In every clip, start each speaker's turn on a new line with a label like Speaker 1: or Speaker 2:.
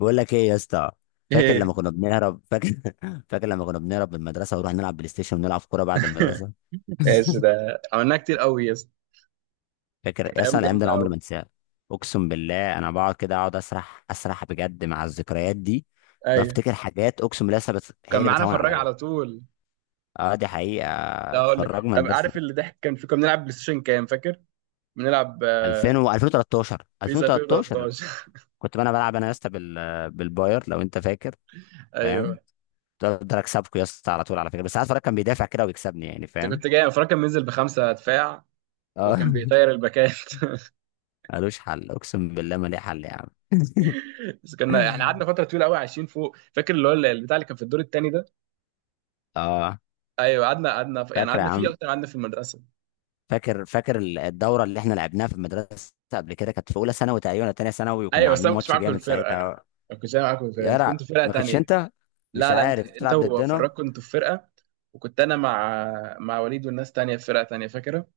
Speaker 1: بقول لك ايه يا اسطى. فاكر لما
Speaker 2: ايه.
Speaker 1: كنا بنهرب فاكر فاكر لما كنا بنهرب من المدرسه ونروح نلعب بلاي ستيشن ونلعب كوره بعد المدرسه.
Speaker 2: ماشي، ده عملناها كتير قوي يا اسطى.
Speaker 1: فاكر
Speaker 2: كانت
Speaker 1: يا اسطى
Speaker 2: ايام
Speaker 1: الايام دي،
Speaker 2: جامده
Speaker 1: انا عمري ما
Speaker 2: قوي.
Speaker 1: انساها. اقسم بالله انا بقعد كده اقعد اسرح بجد مع الذكريات دي.
Speaker 2: ايوه.
Speaker 1: بفتكر حاجات اقسم بالله لسه هي
Speaker 2: كان
Speaker 1: اللي
Speaker 2: معانا
Speaker 1: بتهون
Speaker 2: فراج
Speaker 1: عليا.
Speaker 2: على طول.
Speaker 1: اه دي حقيقه،
Speaker 2: ده اقول لك،
Speaker 1: فرجنا ما
Speaker 2: طب
Speaker 1: نقدرش.
Speaker 2: عارف اللي ضحك كان في، كنا بنلعب بلاي ستيشن كام فاكر؟ بنلعب،
Speaker 1: 2000 و 2013
Speaker 2: بيس
Speaker 1: 2013.
Speaker 2: 2013.
Speaker 1: كنت انا بلعب انا يا اسطى بالباير لو انت فاكر، فاهم؟
Speaker 2: ايوه.
Speaker 1: كنت اقدر اكسبكوا يا اسطى على طول، على فكره، بس ساعات فرج كان بيدافع كده ويكسبني، يعني
Speaker 2: انت
Speaker 1: فاهم.
Speaker 2: كنت جاي، فراج كان بينزل بخمسه دفاع،
Speaker 1: اه
Speaker 2: وكان بيطير الباكات.
Speaker 1: ملوش حل اقسم بالله، ما ليه حل يا عم.
Speaker 2: بس كنا احنا قعدنا فتره طويله قوي عايشين فوق، فاكر اللي هو البتاع اللي كان في الدور الثاني ده؟
Speaker 1: اه.
Speaker 2: ايوه، قعدنا قعدنا يعني،
Speaker 1: فاكر يا
Speaker 2: قعدنا فيه
Speaker 1: عم؟
Speaker 2: اكتر، قعدنا في المدرسه.
Speaker 1: فاكر الدوره اللي احنا لعبناها في المدرسه قبل كده، كانت في اولى ثانوي تقريبا ولا تانية ثانوي، وكنا
Speaker 2: ايوه. بس انا
Speaker 1: عاملين
Speaker 2: ما كنتش
Speaker 1: ماتش
Speaker 2: معاكم في
Speaker 1: جامد
Speaker 2: الفرقه،
Speaker 1: ساعتها.
Speaker 2: ما كنتش أنا معاكم في الفرقه،
Speaker 1: يا
Speaker 2: انت
Speaker 1: جدع،
Speaker 2: كنت في
Speaker 1: ما
Speaker 2: فرقه.
Speaker 1: كنتش انت؟ مش
Speaker 2: لا لا، انت
Speaker 1: عارف
Speaker 2: انت
Speaker 1: بتلعب ضدنا.
Speaker 2: وفراج كنتوا في فرقه، وكنت انا مع وليد والناس تانية في فرقه تانية، فاكره؟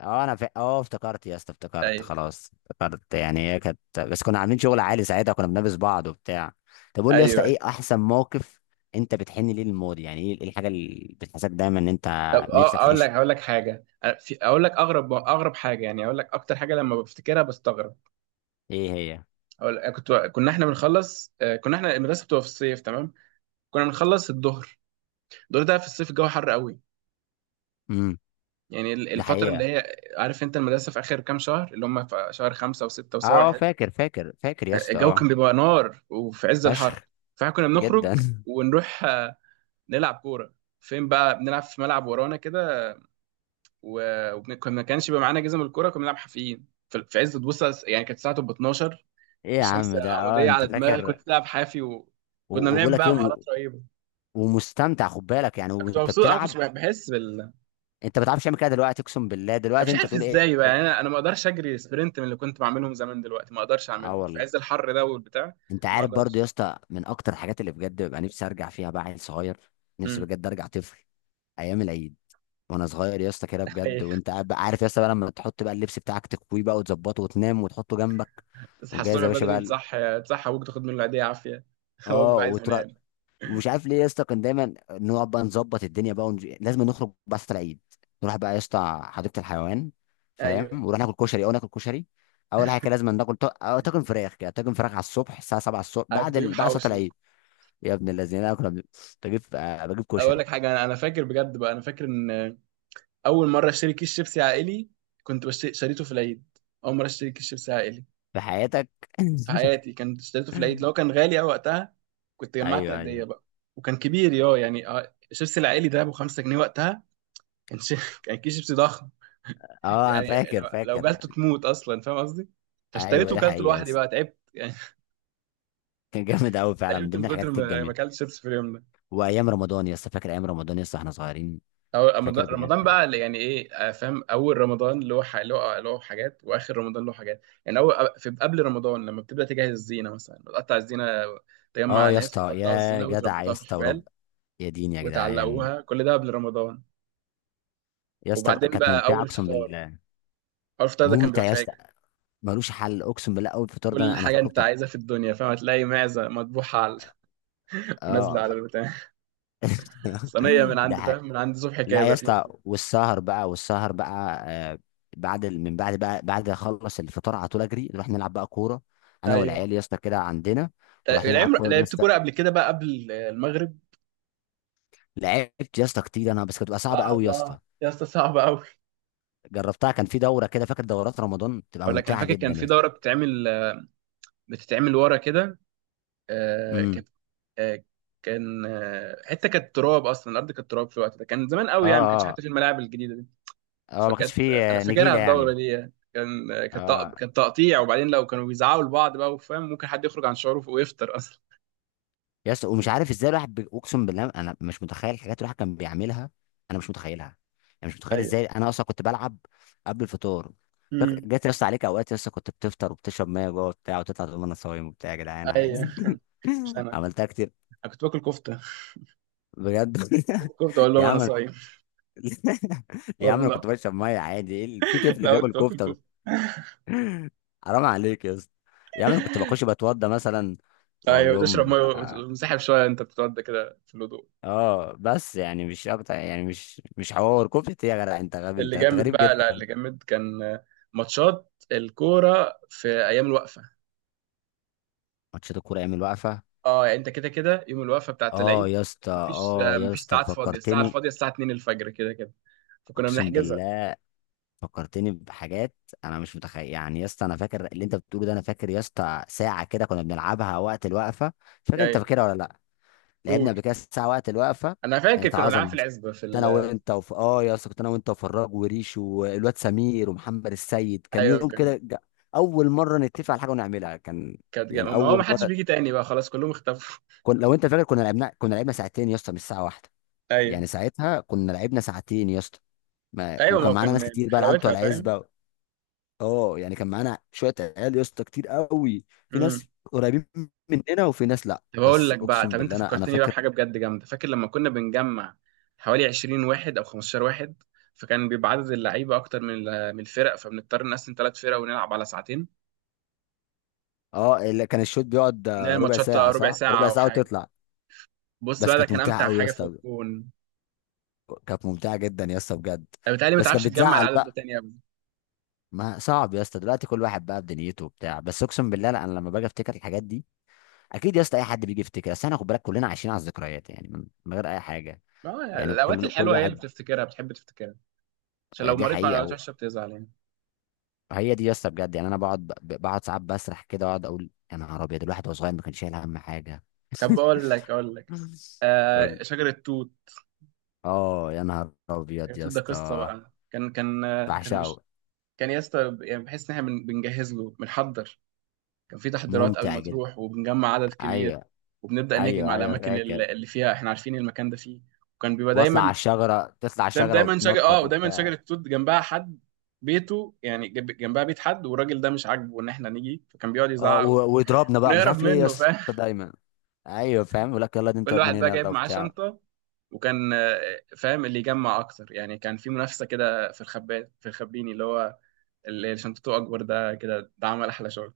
Speaker 1: اه انا فا... اه افتكرت يا اسطى، افتكرت
Speaker 2: ايوه
Speaker 1: خلاص، افتكرت يعني. هي كانت بس كنا عاملين شغل عالي ساعتها، كنا بنلبس بعض وبتاع. طب قول لي يا
Speaker 2: ايوه
Speaker 1: اسطى،
Speaker 2: ايوه.
Speaker 1: ايه احسن موقف؟ انت بتحن ليه للماضي؟ يعني إيه الحاجه اللي بتحسسك دايما ان انت
Speaker 2: طب،
Speaker 1: نفسك
Speaker 2: اقول لك
Speaker 1: تعيش؟
Speaker 2: اقول لك حاجه، في، اقول لك اغرب حاجه يعني. اقول لك اكتر حاجه لما بفتكرها بستغرب.
Speaker 1: ايه
Speaker 2: اقول لك، كنا احنا بنخلص، كنا احنا المدرسه بتبقى في الصيف، تمام؟ كنا بنخلص الظهر، الظهر ده في الصيف الجو حر قوي.
Speaker 1: هي؟
Speaker 2: يعني
Speaker 1: ده
Speaker 2: الفتره اللي
Speaker 1: حقيقة.
Speaker 2: هي، عارف انت، المدرسه في اخر كام شهر، اللي هم في شهر خمسة وستة وسبعة
Speaker 1: اه
Speaker 2: وحاجة.
Speaker 1: فاكر يا اسطى
Speaker 2: الجو
Speaker 1: اه.
Speaker 2: كان بيبقى نار وفي عز الحر،
Speaker 1: فشخ،
Speaker 2: فاحنا كنا
Speaker 1: جدا.
Speaker 2: بنخرج ونروح، نلعب كوره. فين بقى بنلعب؟ في ملعب ورانا كده. وكنا ما كانش بيبقى معانا جزم الكوره، كنا بنلعب حافيين في عز، تبص يعني، كانت الساعه تبقى 12،
Speaker 1: ايه يا
Speaker 2: الشمس
Speaker 1: عم ده؟ اه
Speaker 2: عموديه
Speaker 1: انت
Speaker 2: على دماغي،
Speaker 1: فاكر؟
Speaker 2: كنت بلعب حافي وكنا
Speaker 1: و- وبقول
Speaker 2: بنعمل
Speaker 1: لك ايه
Speaker 2: بقى مهارات
Speaker 1: وم-
Speaker 2: رهيبه.
Speaker 1: ومستمتع، خد بالك، يعني
Speaker 2: كنت
Speaker 1: وانت
Speaker 2: مبسوط، انا ما
Speaker 1: بتلعب.
Speaker 2: كنتش بحس بال.
Speaker 1: انت ما بتعرفش تعمل كده دلوقتي، اقسم بالله
Speaker 2: انا
Speaker 1: دلوقتي
Speaker 2: مش
Speaker 1: انت
Speaker 2: عارف
Speaker 1: تقول ايه.
Speaker 2: ازاي بقى يعني، انا ما اقدرش اجري سبرنت من اللي كنت بعملهم زمان، دلوقتي ما اقدرش
Speaker 1: اه
Speaker 2: اعمله في
Speaker 1: والله.
Speaker 2: عز الحر ده والبتاع.
Speaker 1: انت
Speaker 2: ما
Speaker 1: عارف برضو
Speaker 2: اقدرش.
Speaker 1: يا اسطى، من اكتر الحاجات اللي بجد ببقى نفسي ارجع فيها بقى عيل صغير. نفسي
Speaker 2: امم.
Speaker 1: بجد ارجع طفل. ايام العيد وانا صغير يا اسطى، كده بجد، وانت قاعد عارف يا اسطى بقى لما تحط بقى اللبس بتاعك، تكويه بقى وتظبطه وتنام وتحطه جنبك،
Speaker 2: تصحى
Speaker 1: وجاهز
Speaker 2: الصبح
Speaker 1: يا باشا بقى
Speaker 2: بدري،
Speaker 1: ال-
Speaker 2: تصحى ابوك، تاخد منه العيديه عافيه. هو
Speaker 1: اه
Speaker 2: بيبقى عايز
Speaker 1: وتروح.
Speaker 2: ينام.
Speaker 1: ومش عارف ليه يا اسطى، كان دايما نقعد بقى نظبط الدنيا بقى لازم نخرج بس العيد. نروح بقى يا اسطى حديقه الحيوان، فاهم،
Speaker 2: ايوه،
Speaker 1: ونروح ناكل كشري. اول حاجه كده لازم ناكل ط... أو طاجن فراخ، كده طاجن فراخ على الصبح الساعه 7 الصبح،
Speaker 2: انا كنت بجيب
Speaker 1: بعد صلاه
Speaker 2: حواوشي.
Speaker 1: العيد. يا ابن الذين، انا بجيب بجيب
Speaker 2: اقول
Speaker 1: كشري.
Speaker 2: لك حاجه، انا فاكر بجد بقى، انا فاكر ان اول مره اشتري كيس شيبسي عائلي، شريته في العيد. اول مره اشتري كيس شيبسي عائلي
Speaker 1: في حياتك.
Speaker 2: في حياتي كنت اشتريته في العيد، لو كان غالي قوي وقتها. كنت جمعت
Speaker 1: ايوه
Speaker 2: قديه
Speaker 1: ايوه.
Speaker 2: بقى. وكان كبير يا يعني، الشيبسي العائلي ده ابو 5 جنيه وقتها. كان شي... كان كيس شيبسي ضخم
Speaker 1: اه انا
Speaker 2: يعني. لو
Speaker 1: فاكر
Speaker 2: لو
Speaker 1: فاكر
Speaker 2: جالته تموت اصلا، فاهم قصدي؟
Speaker 1: ايوه
Speaker 2: فاشتريته
Speaker 1: دي
Speaker 2: وكلته
Speaker 1: حقيقه يا
Speaker 2: لوحدي
Speaker 1: اسطى.
Speaker 2: بقى، تعبت يعني.
Speaker 1: كان جامد قوي فعلا، من
Speaker 2: تعبت
Speaker 1: ضمن
Speaker 2: من كتر
Speaker 1: الحاجات
Speaker 2: ما
Speaker 1: الجميله.
Speaker 2: اكلت شيبسي في اليوم ده.
Speaker 1: وايام رمضان يا اسطى، فاكر ايام رمضان يا اسطى احنا صغيرين؟
Speaker 2: أول رمضان،
Speaker 1: فاكر
Speaker 2: رمضان
Speaker 1: بجد.
Speaker 2: بقى اللي يعني إيه، فاهم، أول رمضان له له حاجات، وآخر رمضان له حاجات. يعني أول، في قبل رمضان لما بتبدأ تجهز الزينة مثلا، بتقطع الزينة، تجمع
Speaker 1: اه يا
Speaker 2: ناس
Speaker 1: اسطى،
Speaker 2: يقطعوا
Speaker 1: يا
Speaker 2: الزينة
Speaker 1: جدع يا
Speaker 2: وتربطوها في
Speaker 1: اسطى،
Speaker 2: حبال
Speaker 1: ورب، يا دين يا جدعان.
Speaker 2: وتعلقوها، كل ده قبل رمضان.
Speaker 1: يا اسطى
Speaker 2: وبعدين
Speaker 1: كانت
Speaker 2: بقى
Speaker 1: ممتعه
Speaker 2: أول
Speaker 1: اقسم
Speaker 2: فطار،
Speaker 1: بالله.
Speaker 2: أول فطار ده كان
Speaker 1: ممتع
Speaker 2: بيبقى
Speaker 1: يا اسطى.
Speaker 2: فاجر،
Speaker 1: ملوش حل اقسم بالله، اول فطار ده
Speaker 2: كل
Speaker 1: انا
Speaker 2: حاجة
Speaker 1: فاكره،
Speaker 2: أنت
Speaker 1: طب.
Speaker 2: عايزها في الدنيا فاهم هتلاقي معزة مطبوحة على، ونازلة على
Speaker 1: اه.
Speaker 2: البتاع، صينية من
Speaker 1: ده
Speaker 2: عند، فاهم،
Speaker 1: حاجة.
Speaker 2: من عند صبحي
Speaker 1: لا يا
Speaker 2: كابر
Speaker 1: اسطى،
Speaker 2: نازلة.
Speaker 1: والسهر بقى. آه. بعد ال- من بعد بقى بعد اخلص الفطار، على طول اجري نروح نلعب بقى كوره، انا والعيال
Speaker 2: أيوه.
Speaker 1: يا اسطى كده عندنا. ونروح نلعب كوره يا
Speaker 2: لعبت
Speaker 1: اسطى.
Speaker 2: كورة قبل كده بقى، قبل المغرب.
Speaker 1: لعبت يا اسطى كتير انا، بس كانت بتبقى صعبه قوي يا
Speaker 2: صعبة
Speaker 1: اسطى.
Speaker 2: يا اسطى، صعبة أوي.
Speaker 1: جربتها، كان في دوره كده. فاكر دورات رمضان بتبقى
Speaker 2: اقول لك انا
Speaker 1: ممتعه
Speaker 2: فاكر كان
Speaker 1: جدا يا
Speaker 2: في
Speaker 1: اسطى.
Speaker 2: دوره بتتعمل، بتتعمل ورا كده، آه،
Speaker 1: امم
Speaker 2: كانت آه، كان آه، حته كانت تراب اصلا، الارض كانت تراب في الوقت ده، كان زمان
Speaker 1: اه
Speaker 2: قوي يعني، ما كانش حتى في الملاعب الجديده دي.
Speaker 1: اه ما كانش
Speaker 2: فكانت،
Speaker 1: فيه
Speaker 2: انا فاكرها
Speaker 1: نجيله
Speaker 2: الدوره
Speaker 1: يعني.
Speaker 2: دي يعني. كان آه، كانت تق-
Speaker 1: اه
Speaker 2: كان تقطيع، وبعدين لو كانوا بيزعقوا لبعض بقى، وفاهم، ممكن حد يخرج عن شعوره ويفطر اصلا.
Speaker 1: يا اسطى، ومش عارف ازاي الواحد اقسم بالله انا مش متخيل الحاجات اللي الواحد كان بيعملها. انا مش متخيلها. يعني مش متخيل
Speaker 2: ايوه.
Speaker 1: ازاي انا اصلا كنت بلعب قبل الفطار. فاكر
Speaker 2: امم.
Speaker 1: جت يا اسطى عليك اوقات يا اسطى، كنت بتفطر وبتشرب ميه جوه وبتاع، وتطلع تقول انا صايم وبتاع، يا جدعان
Speaker 2: ايوه.
Speaker 1: عادي.
Speaker 2: مش انا،
Speaker 1: عملتها كتير.
Speaker 2: انا كنت باكل كفته،
Speaker 1: بجد.
Speaker 2: كفته، اقول لهم
Speaker 1: يا
Speaker 2: انا
Speaker 1: عم.
Speaker 2: صايم.
Speaker 1: يا عم انا
Speaker 2: والله.
Speaker 1: كنت بشرب ميه عادي، ايه في طفل
Speaker 2: لا،
Speaker 1: بياكل
Speaker 2: كنت باكل
Speaker 1: كفته!
Speaker 2: كفته.
Speaker 1: حرام عليك يا اسطى. يا عم انا كنت بخش بتوضى مثلا، واقول
Speaker 2: ايوه، وتشرب ميه
Speaker 1: لهم
Speaker 2: وتنسحب شويه، انت بتقعد كده في الهدوء.
Speaker 1: اه، بس يعني مش اكتر، يعني مش حوار كفت يا جدع، انت غبي، انت
Speaker 2: اللي
Speaker 1: أنت
Speaker 2: جامد
Speaker 1: غريب
Speaker 2: بقى، لا،
Speaker 1: جدا.
Speaker 2: اللي جامد كان ماتشات الكوره في ايام الوقفه.
Speaker 1: ماتشات الكوره ايام الوقفه.
Speaker 2: اه، يعني انت كده كده يوم الوقفه بتاعت العيد،
Speaker 1: اه يا اسطى،
Speaker 2: مفيش
Speaker 1: اه يا
Speaker 2: مفيش
Speaker 1: اسطى
Speaker 2: ساعات فاضيه، الساعه
Speaker 1: فكرتني.
Speaker 2: الفاضيه الساعه 2 الفجر كده كده، فكنا
Speaker 1: اقسم
Speaker 2: بنحجزها
Speaker 1: بالله فكرتني بحاجات. انا مش متخيل يعني يا اسطى. انا فاكر اللي انت بتقوله ده. انا فاكر يا اسطى ساعه كده كنا بنلعبها وقت الوقفه. مش فاكر انت
Speaker 2: يعني.
Speaker 1: فاكرها ولا لا؟ لعبنا
Speaker 2: قول،
Speaker 1: قبل كده الساعه وقت الوقفه.
Speaker 2: انا فاكر
Speaker 1: كانت
Speaker 2: كنا بنلعب
Speaker 1: عظمه
Speaker 2: في
Speaker 1: يا اسطى.
Speaker 2: العزبه
Speaker 1: كنت انا وانت وف... اه يا اسطى كنت انا وانت وفراج وريش والواد سمير ومحمد السيد، كان
Speaker 2: ايوه،
Speaker 1: يوم
Speaker 2: كان.
Speaker 1: كده اول مره نتفق على حاجه ونعملها، كان يعني
Speaker 2: ما هو ما
Speaker 1: اول
Speaker 2: حدش
Speaker 1: مره.
Speaker 2: بيجي تاني بقى خلاص، كلهم اختفوا.
Speaker 1: لو انت فاكر، كنا لعبنا ساعتين يا اسطى مش ساعه واحده.
Speaker 2: ايوه
Speaker 1: يعني ساعتها كنا لعبنا ساعتين يا اسطى. ما...
Speaker 2: ايوه. ما
Speaker 1: وكان
Speaker 2: هو كان
Speaker 1: معانا ناس كتير
Speaker 2: من
Speaker 1: بقى، العيال بتوع
Speaker 2: حلاوتها فاهم.
Speaker 1: العزبه. اه يعني كان معانا شويه عيال يا اسطى كتير قوي، في ناس قريبين مننا وفي ناس لا.
Speaker 2: طب اقول
Speaker 1: بس
Speaker 2: لك بقى،
Speaker 1: اقسم
Speaker 2: طب انت
Speaker 1: بالله انا
Speaker 2: فكرتني بقى
Speaker 1: فاكر.
Speaker 2: بحاجه بجد جامده، فاكر لما كنا بنجمع حوالي 20 واحد او 15 واحد؟ فكان بيبقى عدد اللعيبه اكتر من من الفرق، فبنضطر نقسم ثلاث فرق ونلعب على ساعتين.
Speaker 1: اه اللي كان الشوط بيقعد
Speaker 2: بنعمل
Speaker 1: ربع
Speaker 2: ماتشات
Speaker 1: ساعة،
Speaker 2: ربع
Speaker 1: صح؟
Speaker 2: ساعه
Speaker 1: ربع
Speaker 2: او
Speaker 1: ساعة
Speaker 2: حاجه.
Speaker 1: وتطلع.
Speaker 2: بص
Speaker 1: بس
Speaker 2: بقى، ده
Speaker 1: كانت
Speaker 2: كان
Speaker 1: ممتعة
Speaker 2: امتع
Speaker 1: قوي يا
Speaker 2: حاجه في
Speaker 1: اسطى.
Speaker 2: الكون.
Speaker 1: كانت ممتعة جدا يا اسطى بجد.
Speaker 2: انا بتهيألي ما
Speaker 1: بس
Speaker 2: تعرفش
Speaker 1: كانت
Speaker 2: تجمع
Speaker 1: بتزعل
Speaker 2: العدد ده
Speaker 1: بقى.
Speaker 2: تاني ابدا.
Speaker 1: ما صعب يا اسطى دلوقتي، كل واحد بقى بدنيته وبتاع، بس اقسم بالله لا، انا لما باجي افتكر الحاجات دي. اكيد يا اسطى اي حد بيجي يفتكر، بس احنا خد بالك كلنا عايشين على الذكريات، يعني من غير اي حاجة.
Speaker 2: ما هو يعني
Speaker 1: يعني
Speaker 2: الاوقات
Speaker 1: كل
Speaker 2: الحلوه هي اللي
Speaker 1: واحد.
Speaker 2: بتفتكرها، بتحب تفتكرها، عشان لو
Speaker 1: دي
Speaker 2: مريت مع
Speaker 1: حقيقة
Speaker 2: الاوقات وحشه بتزعل يعني.
Speaker 1: هي دي يا اسطى بجد. يعني انا بقعد ساعات بسرح كده، واقعد اقول يا نهار ابيض، الواحد وهو صغير ما كانش شايل هم حاجة.
Speaker 2: طب اقول لك،
Speaker 1: قول.
Speaker 2: شجر التوت،
Speaker 1: اه يا نهار
Speaker 2: شجر
Speaker 1: ابيض يا
Speaker 2: التوت ده قصه
Speaker 1: اسطى.
Speaker 2: بقى. كان
Speaker 1: بعشقه.
Speaker 2: كان يا اسطى يعني، بحس ان احنا بنجهز له، بنحضر، كان في تحضيرات قبل
Speaker 1: ممتع
Speaker 2: ما
Speaker 1: جدا.
Speaker 2: تروح، وبنجمع عدد
Speaker 1: ايوه.
Speaker 2: كبير وبنبدا نهجم
Speaker 1: ايوه
Speaker 2: على
Speaker 1: ايوه
Speaker 2: الاماكن
Speaker 1: فاكر.
Speaker 2: اللي فيها، احنا عارفين المكان ده فيه. وكان بيبقى
Speaker 1: واطلع على
Speaker 2: دايما،
Speaker 1: الشجره، تطلع على
Speaker 2: دايما
Speaker 1: الشجره
Speaker 2: دايما شجر،
Speaker 1: وتنطط
Speaker 2: ودايما
Speaker 1: وبتاع.
Speaker 2: شجره توت جنبها حد، بيته يعني جنبها بيت حد، والراجل ده مش عاجبه ان احنا نيجي فكان بيقعد
Speaker 1: اه
Speaker 2: يزعق،
Speaker 1: ويضربنا بقى، مش
Speaker 2: ونهرب
Speaker 1: عارف ليه يا
Speaker 2: منه، فاهم.
Speaker 1: اسطى دايما. ايوه فاهم، يقول لك يلا دي انت
Speaker 2: كل
Speaker 1: من
Speaker 2: واحد بقى
Speaker 1: هنا،
Speaker 2: جايب
Speaker 1: يلا
Speaker 2: معاه
Speaker 1: وبتاع.
Speaker 2: شنطه، وكان، فاهم، اللي يجمع اكتر، يعني كان في منافسه كده في الخبات، في الخبيني، اللي هو اللي شنطته اكبر ده كده، ده عمل احلى شغل.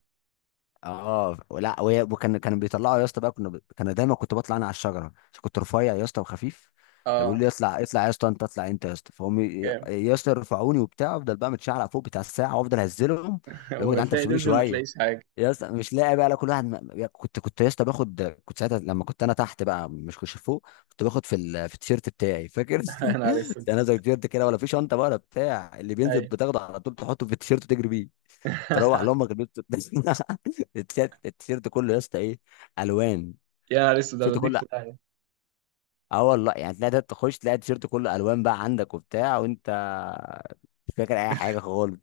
Speaker 1: اه لا وهي- وكان كان بيطلعوا يا اسطى بقى، كان دايما كنت بطلع انا على الشجره عشان كنت رفيع يا اسطى وخفيف. فبيقولوا
Speaker 2: اه
Speaker 1: لي اطلع اطلع يا اسطى، انت اطلع انت يا اسطى، فهم
Speaker 2: كام.
Speaker 1: يا اسطى يرفعوني وبتاع، افضل بقى متشعلق فوق بتاع الساعه، وافضل اهزلهم. اللي هو يا جدعان انت
Speaker 2: وبتلاقي
Speaker 1: بتسيبوني
Speaker 2: تنزل ما
Speaker 1: شويه،
Speaker 2: تلاقيش حاجة.
Speaker 1: يا اسطى مش لاقي بقى. لا، كل واحد كنت يا اسطى باخد، كنت ساعتها لما كنت انا تحت بقى مش كنت فوق، كنت باخد في التيشيرت بتاعي، فاكر؟
Speaker 2: يا نهار اسود.
Speaker 1: انا زي التيشيرت كده، ولا في شنطه بقى ولا بتاع، اللي بينزل
Speaker 2: أيوة.
Speaker 1: بتاخده على طول تحطه في التيشيرت وتجري بيه. تروح لامك البيت. التيشيرت، التيشيرت يا اسطى ايه الوان.
Speaker 2: يا نهار اسود، أنا
Speaker 1: التيشيرت
Speaker 2: بديك
Speaker 1: كله.
Speaker 2: في داهية.
Speaker 1: اه والله، يعني تلاقي ده تخش تلاقي التيشيرت كله الوان بقى عندك وبتاع، وانت مش فاكر اي حاجه خالص.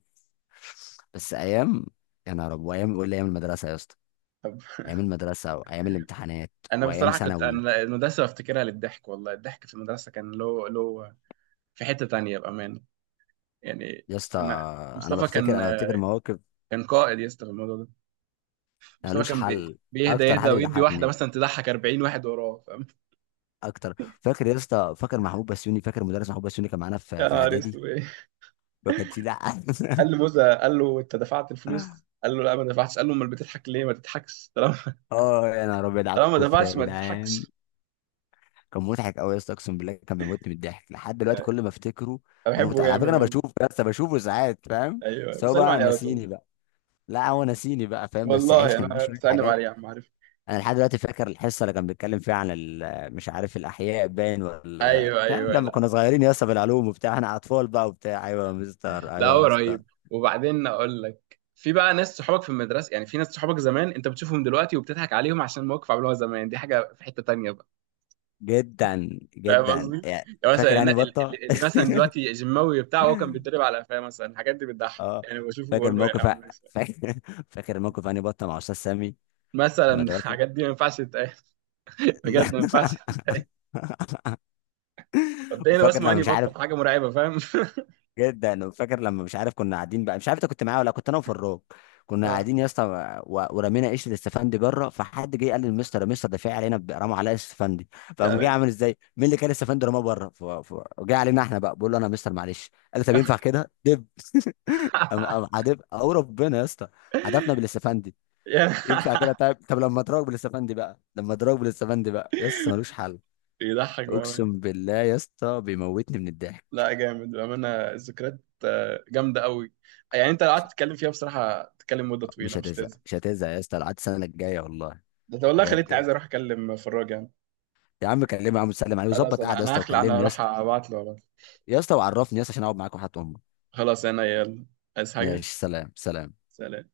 Speaker 1: بس ايام، يا نهار ابيض! ايام ولا ايام المدرسه يا اسطى.
Speaker 2: طب،
Speaker 1: ايام المدرسه وايام الامتحانات
Speaker 2: أنا
Speaker 1: وايام
Speaker 2: بصراحة كنت،
Speaker 1: ثانوي
Speaker 2: أنا المدرسة بفتكرها للضحك والله، الضحك في المدرسة كان له في حتة تانية بأمانة. يعني
Speaker 1: يا اسطى.
Speaker 2: أنا،
Speaker 1: انا
Speaker 2: مصطفى كان،
Speaker 1: بفتكر انا بفتكر مواقف،
Speaker 2: كان قائد يا اسطى في الموضوع ده. مصطفى
Speaker 1: مالوش
Speaker 2: كان
Speaker 1: حل.
Speaker 2: بيهدى،
Speaker 1: اكتر
Speaker 2: يهدى
Speaker 1: حد
Speaker 2: ويدي واحدة
Speaker 1: بيضحكني،
Speaker 2: مثلا تضحك 40 واحد وراه، فاهم.
Speaker 1: اكتر. فاكر يا اسطى؟ فاكر محمود بسيوني؟ فاكر مدرس محمود بسيوني كان معانا
Speaker 2: يا
Speaker 1: في في
Speaker 2: نهار
Speaker 1: اعدادي.
Speaker 2: اسود، إيه؟
Speaker 1: وكان في، لا.
Speaker 2: قال له موزة، قال له أنت دفعت الفلوس؟ قال له لا، ما دفعتش، قال له امال بتضحك ليه؟ ما تضحكش، طالما
Speaker 1: اه يا نهار ابيض، على
Speaker 2: طالما ما
Speaker 1: الكفر يا
Speaker 2: دفعتش ما
Speaker 1: جدعان.
Speaker 2: تضحكش.
Speaker 1: كان مضحك قوي يا اسطى، اقسم بالله كان بيموتني من الضحك لحد دلوقتي كل ما افتكره
Speaker 2: أنا
Speaker 1: اموت.
Speaker 2: بحبه
Speaker 1: على فكره
Speaker 2: جامد
Speaker 1: انا
Speaker 2: أوي.
Speaker 1: بشوفه يا اسطى، بشوفه ساعات، فاهم؟
Speaker 2: أيوه
Speaker 1: سواء
Speaker 2: بسلم
Speaker 1: بقى
Speaker 2: عليه على طول.
Speaker 1: نسيني بقى، لا هو نسيني بقى فاهم، بس
Speaker 2: والله
Speaker 1: عشنا معاه
Speaker 2: أنا
Speaker 1: شويه
Speaker 2: بسلم
Speaker 1: حاجات.
Speaker 2: عليه، يا عم، عارف.
Speaker 1: انا لحد دلوقتي فاكر الحصه اللي كان بيتكلم فيها عن مش عارف الاحياء باين ولا
Speaker 2: أيوه
Speaker 1: مش عارف،
Speaker 2: أيوه.
Speaker 1: لما
Speaker 2: لا
Speaker 1: كنا صغيرين يا اسطى بالعلوم وبتاع، احنا اطفال بقى وبتاع، ايوه يا مستر
Speaker 2: لا،
Speaker 1: ايوه
Speaker 2: هو
Speaker 1: يا اسطى.
Speaker 2: رهيب. وبعدين أقول لك، في بقى ناس صحابك في المدرسة، يعني في ناس صحابك زمان أنت بتشوفهم دلوقتي وبتضحك عليهم عشان موقف عملوها زمان، دي حاجة في حتة تانية بقى،
Speaker 1: جدا
Speaker 2: فاهم
Speaker 1: جدا،
Speaker 2: قصدي؟
Speaker 1: يعني
Speaker 2: يعني مثلا
Speaker 1: فاكر هاني بطه.
Speaker 2: اللي مثلا دلوقتي جيماوي بتاعه، هو كان بيتدرب على قفاه مثلا، الحاجات دي بتضحك،
Speaker 1: اه.
Speaker 2: يعني بشوفه
Speaker 1: فاكر
Speaker 2: بقول له يا
Speaker 1: موقف،
Speaker 2: عم ماشي.
Speaker 1: فاكر فاكر موقف هاني بطه مع استاذ سامي في
Speaker 2: مثلا
Speaker 1: المدرسه.
Speaker 2: الحاجات دي ما ينفعش تتقال،
Speaker 1: لا.
Speaker 2: بجد ما ينفعش تتقال. مبدئيا هو
Speaker 1: وفاكر
Speaker 2: اسمه
Speaker 1: لما
Speaker 2: اني
Speaker 1: مش عارف،
Speaker 2: بطل حاجة مرعبة، فاهم؟
Speaker 1: جدا. وفاكر لما مش عارف كنا قاعدين بقى، مش عارف انت كنت معايا ولا كنت انا وفراج، كنا
Speaker 2: اه
Speaker 1: قاعدين يا اسطى ورمينا قشره استفندي بره، فحد جه قال للمستر، يا مستر ده في علينا رموا عليا استفندي.
Speaker 2: يا
Speaker 1: فقام جه
Speaker 2: ناس.
Speaker 1: عامل ازاي، مين اللي كان استفندي رماه بره؟ جه علينا احنا بقى، بقول له انا يا مستر معلش، قال لي طب ينفع كده، دب. قام قام عدب او ربنا يا اسطى، عدبنا بالاستفندي.
Speaker 2: يعني.
Speaker 1: ينفع كده؟ طيب، طب لما اضربك بالاستفندي بقى يا اسطى ملوش حل.
Speaker 2: بيضحك بأمان.
Speaker 1: اقسم بالله يا اسطى بيموتني من الضحك.
Speaker 2: لا جامد بأمانة، الذكريات جامدة قوي. يعني انت لو قعدت تتكلم فيها بصراحة تتكلم مدة طويلة،
Speaker 1: مش
Speaker 2: مش
Speaker 1: هتزهق
Speaker 2: لازم.
Speaker 1: مش هتزهق يا اسطى لحد السنه الجايه والله.
Speaker 2: ده انت والله خليتني عايز
Speaker 1: بجد.
Speaker 2: اروح اكلم فراج يعني.
Speaker 1: يا عم كلمه، يا عم سلم عليه
Speaker 2: خلاص
Speaker 1: وظبط
Speaker 2: انا
Speaker 1: قعده يا
Speaker 2: انا
Speaker 1: اسطى،
Speaker 2: هخلع، انا
Speaker 1: وكلمني يا
Speaker 2: هروح
Speaker 1: اسطى.
Speaker 2: ابعت له والله.
Speaker 1: يا اسطى وعرفني يا اسطى عشان اقعد معاك، وحياة امك.
Speaker 2: خلاص، انا يلا، عايز حاجة،
Speaker 1: ماشي، سلام سلام.
Speaker 2: سلام.